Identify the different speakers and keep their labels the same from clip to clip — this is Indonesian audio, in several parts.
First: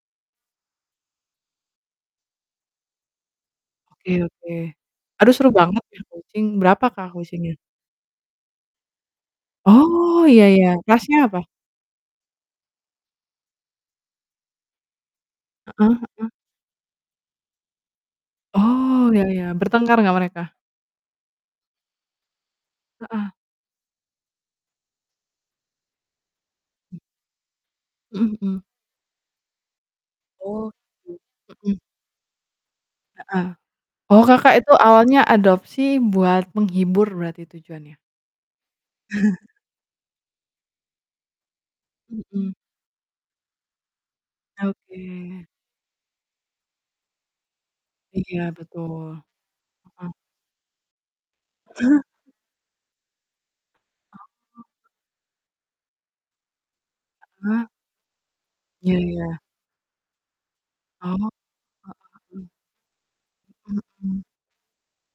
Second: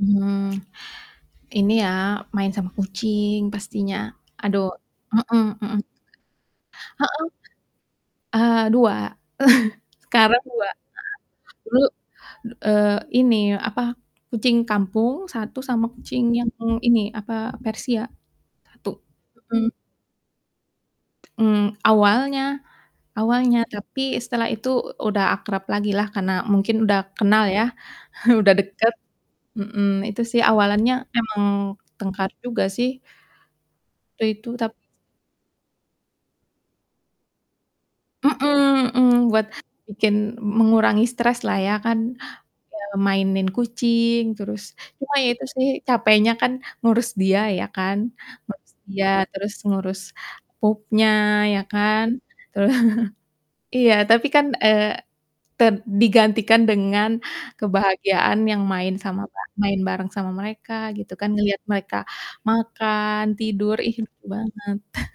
Speaker 1: Mmm, ini ya main sama kucing pastinya
Speaker 2: Oke oke,
Speaker 1: aduh,
Speaker 2: aduh
Speaker 1: heeh
Speaker 2: seru
Speaker 1: heeh.
Speaker 2: banget punya kucing, berapa Kak
Speaker 1: Heeh.
Speaker 2: kucingnya?
Speaker 1: Eee, 2
Speaker 2: Oh,
Speaker 1: sekarang
Speaker 2: ya
Speaker 1: 2.
Speaker 2: ya,
Speaker 1: Heeh,
Speaker 2: rasnya apa?
Speaker 1: dulu, eee, ini apa, kucing kampung 1 sama
Speaker 2: Heeh
Speaker 1: kucing
Speaker 2: heeh.
Speaker 1: yang ini, apa, persia 1
Speaker 2: Oh, ya ya,
Speaker 1: mhm.
Speaker 2: bertengkar nggak mereka?
Speaker 1: Mmm, awalnya
Speaker 2: Heeh.
Speaker 1: awalnya, tapi setelah itu udah akrab lagi lah, karena mungkin udah
Speaker 2: Mmm.
Speaker 1: kenal ya,
Speaker 2: Mhm
Speaker 1: udah
Speaker 2: mhm.
Speaker 1: deket, mhm, itu sih
Speaker 2: Oh,
Speaker 1: awalannya
Speaker 2: gitu,
Speaker 1: emang
Speaker 2: mhm.
Speaker 1: tengkar juga sih.
Speaker 2: Heeh, oh,
Speaker 1: Waktu itu
Speaker 2: Kakak
Speaker 1: tap
Speaker 2: itu awalnya adopsi buat menghibur berarti tujuannya?
Speaker 1: Mhm mhm, buat bikin mengurangi stres lah ya kan,
Speaker 2: Mhm.
Speaker 1: eee, mainin kucing, terus ya itu
Speaker 2: Oke.
Speaker 1: sih capeknya kan ngurus dia ya kan,
Speaker 2: Iya,
Speaker 1: ngurus dia,
Speaker 2: betul.
Speaker 1: terus ngurus
Speaker 2: Heeh.
Speaker 1: pupnya ya kan. Teru iya tapi kan,
Speaker 2: Oh.
Speaker 1: eee, ter digantikan dengan
Speaker 2: Ah.
Speaker 1: kebahagiaan yang main
Speaker 2: Ya
Speaker 1: sama
Speaker 2: ya.
Speaker 1: apa, main bareng sama mereka gitu
Speaker 2: Oh,
Speaker 1: kan, ngelihat mereka
Speaker 2: heeh.
Speaker 1: makan, tidur, ih
Speaker 2: Mhm.
Speaker 1: lucu banget.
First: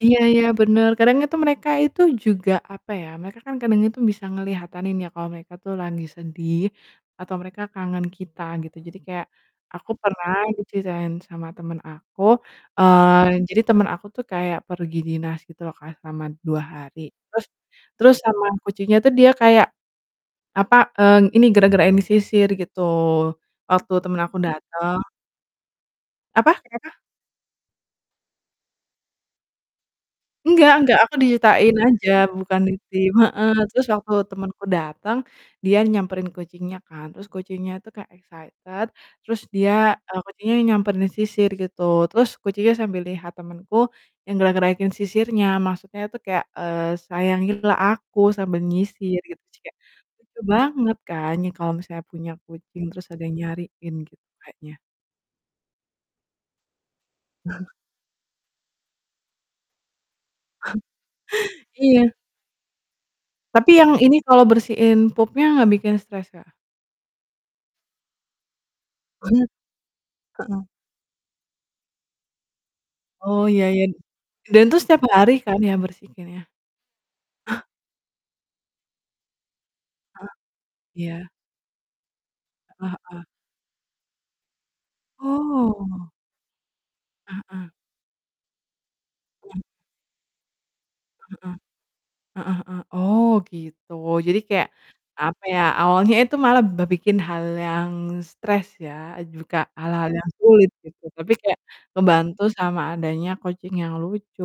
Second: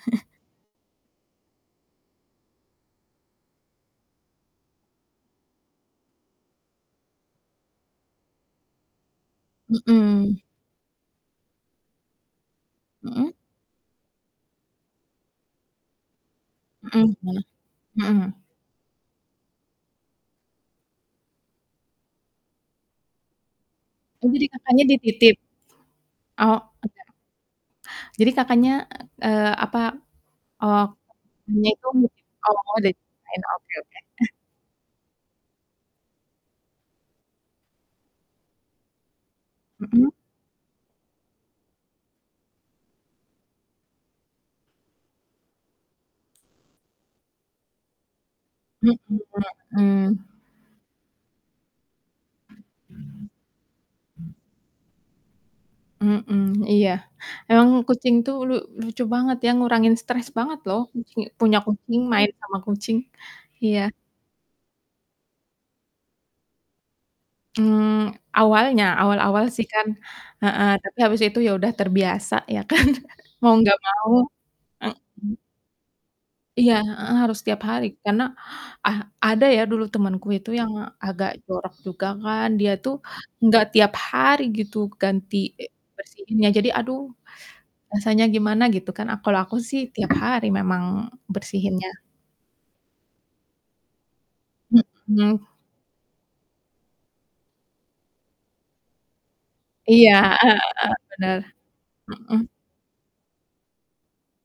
Speaker 2: Iya iya bener, kadang itu mereka itu juga apa ya, mereka kadang itu bisa ngelihatanin ya, kalau mereka tuh lagi sedih, atau mereka kangen kita gitu, jadi kayak, aku pernah
Speaker 1: Mhm.
Speaker 2: diceritain sama temen aku,
Speaker 1: Mhm.
Speaker 2: eee, jadi temen aku tuh kayak pergi dinas gitu loh Kak, selama 2 hari,
Speaker 1: Mhm mhm,
Speaker 2: terus terus
Speaker 1: mhm.
Speaker 2: sama kucingnya tuh dia kayak, apa, eee, ini gerak-gerakin gitu, waktu temen
Speaker 1: Oh,
Speaker 2: aku
Speaker 1: jadi Kakaknya
Speaker 2: dateng.
Speaker 1: dititip?
Speaker 2: Apa?
Speaker 1: Oh,
Speaker 2: Kenapa?
Speaker 1: nggak. Jadi Kakaknya, eee, apa,
Speaker 2: Nggak
Speaker 1: oh,
Speaker 2: nggak, aku diceritain
Speaker 1: [unintelligible] itu
Speaker 2: aja, bukan di tim,
Speaker 1: [unintelligible]
Speaker 2: heeh,
Speaker 1: oke
Speaker 2: terus
Speaker 1: oke.
Speaker 2: waktu temenku dateng, dia nyamperin kucingnya kan, terus kucingnya tuh kayak excited terus dia
Speaker 1: Mhm.
Speaker 2: eee, kucingnya nyamperin sisir gitu, terus kucingnya sambil lihat temenku yang gerak-gerakin sisirnya, maksudnya tuh kayak, eee, "Sayangilah aku sambil
Speaker 1: Mhm
Speaker 2: nyisir," gitu sih, Kak,
Speaker 1: mhm.
Speaker 2: lucu banget kan, ya kalau misalnya punya kucing terus ada yang nyariin gitu kayaknya.
Speaker 1: Mhm, iya, emang kucing tuh lu lucu banget ya, ngurangin stres banget loh kucing, punya kucing,
Speaker 2: Iya.
Speaker 1: main sama kucing,
Speaker 2: Tapi
Speaker 1: iya.
Speaker 2: yang ini kalau bersihin pupnya nggak bikin stres Kak?
Speaker 1: Mmm, awalnya, awal-awal sih kan, heeh.
Speaker 2: Heeh.
Speaker 1: Tapi habis itu ya udah terbiasa ya kan.
Speaker 2: Oh,
Speaker 1: Mau
Speaker 2: ya
Speaker 1: ga
Speaker 2: ya
Speaker 1: mau,
Speaker 2: dan itu setiap hari
Speaker 1: mhm.
Speaker 2: kan ya bersihinnya ya?
Speaker 1: Iya, heeh, harus tiap hari karena, ah, ada ya dulu temenku
Speaker 2: Eee,
Speaker 1: itu yang
Speaker 2: iya.
Speaker 1: agak jorok juga kan, dia
Speaker 2: Eee,
Speaker 1: tuh
Speaker 2: heeh.
Speaker 1: nggak tiap hari gitu, ganti e
Speaker 2: Oh.
Speaker 1: bersihinnya, jadi aduh,
Speaker 2: Heeh.
Speaker 1: rasanya gimana gitu kan, a kalau aku
Speaker 2: Mmm.
Speaker 1: sih tiap hari memang
Speaker 2: Heeh.
Speaker 1: bersihinnya.
Speaker 2: Heeh heeh, oh gitu. Jadi kayak, apa
Speaker 1: Mhm.
Speaker 2: ya, awalnya itu malah ba bikin hal yang stres ya, juga hal-hal
Speaker 1: Iya,
Speaker 2: yang
Speaker 1: heeh heeh,
Speaker 2: sulit gitu, tapi
Speaker 1: bener,
Speaker 2: kayak membantu
Speaker 1: mhm.
Speaker 2: sama adanya kucing yang lucu.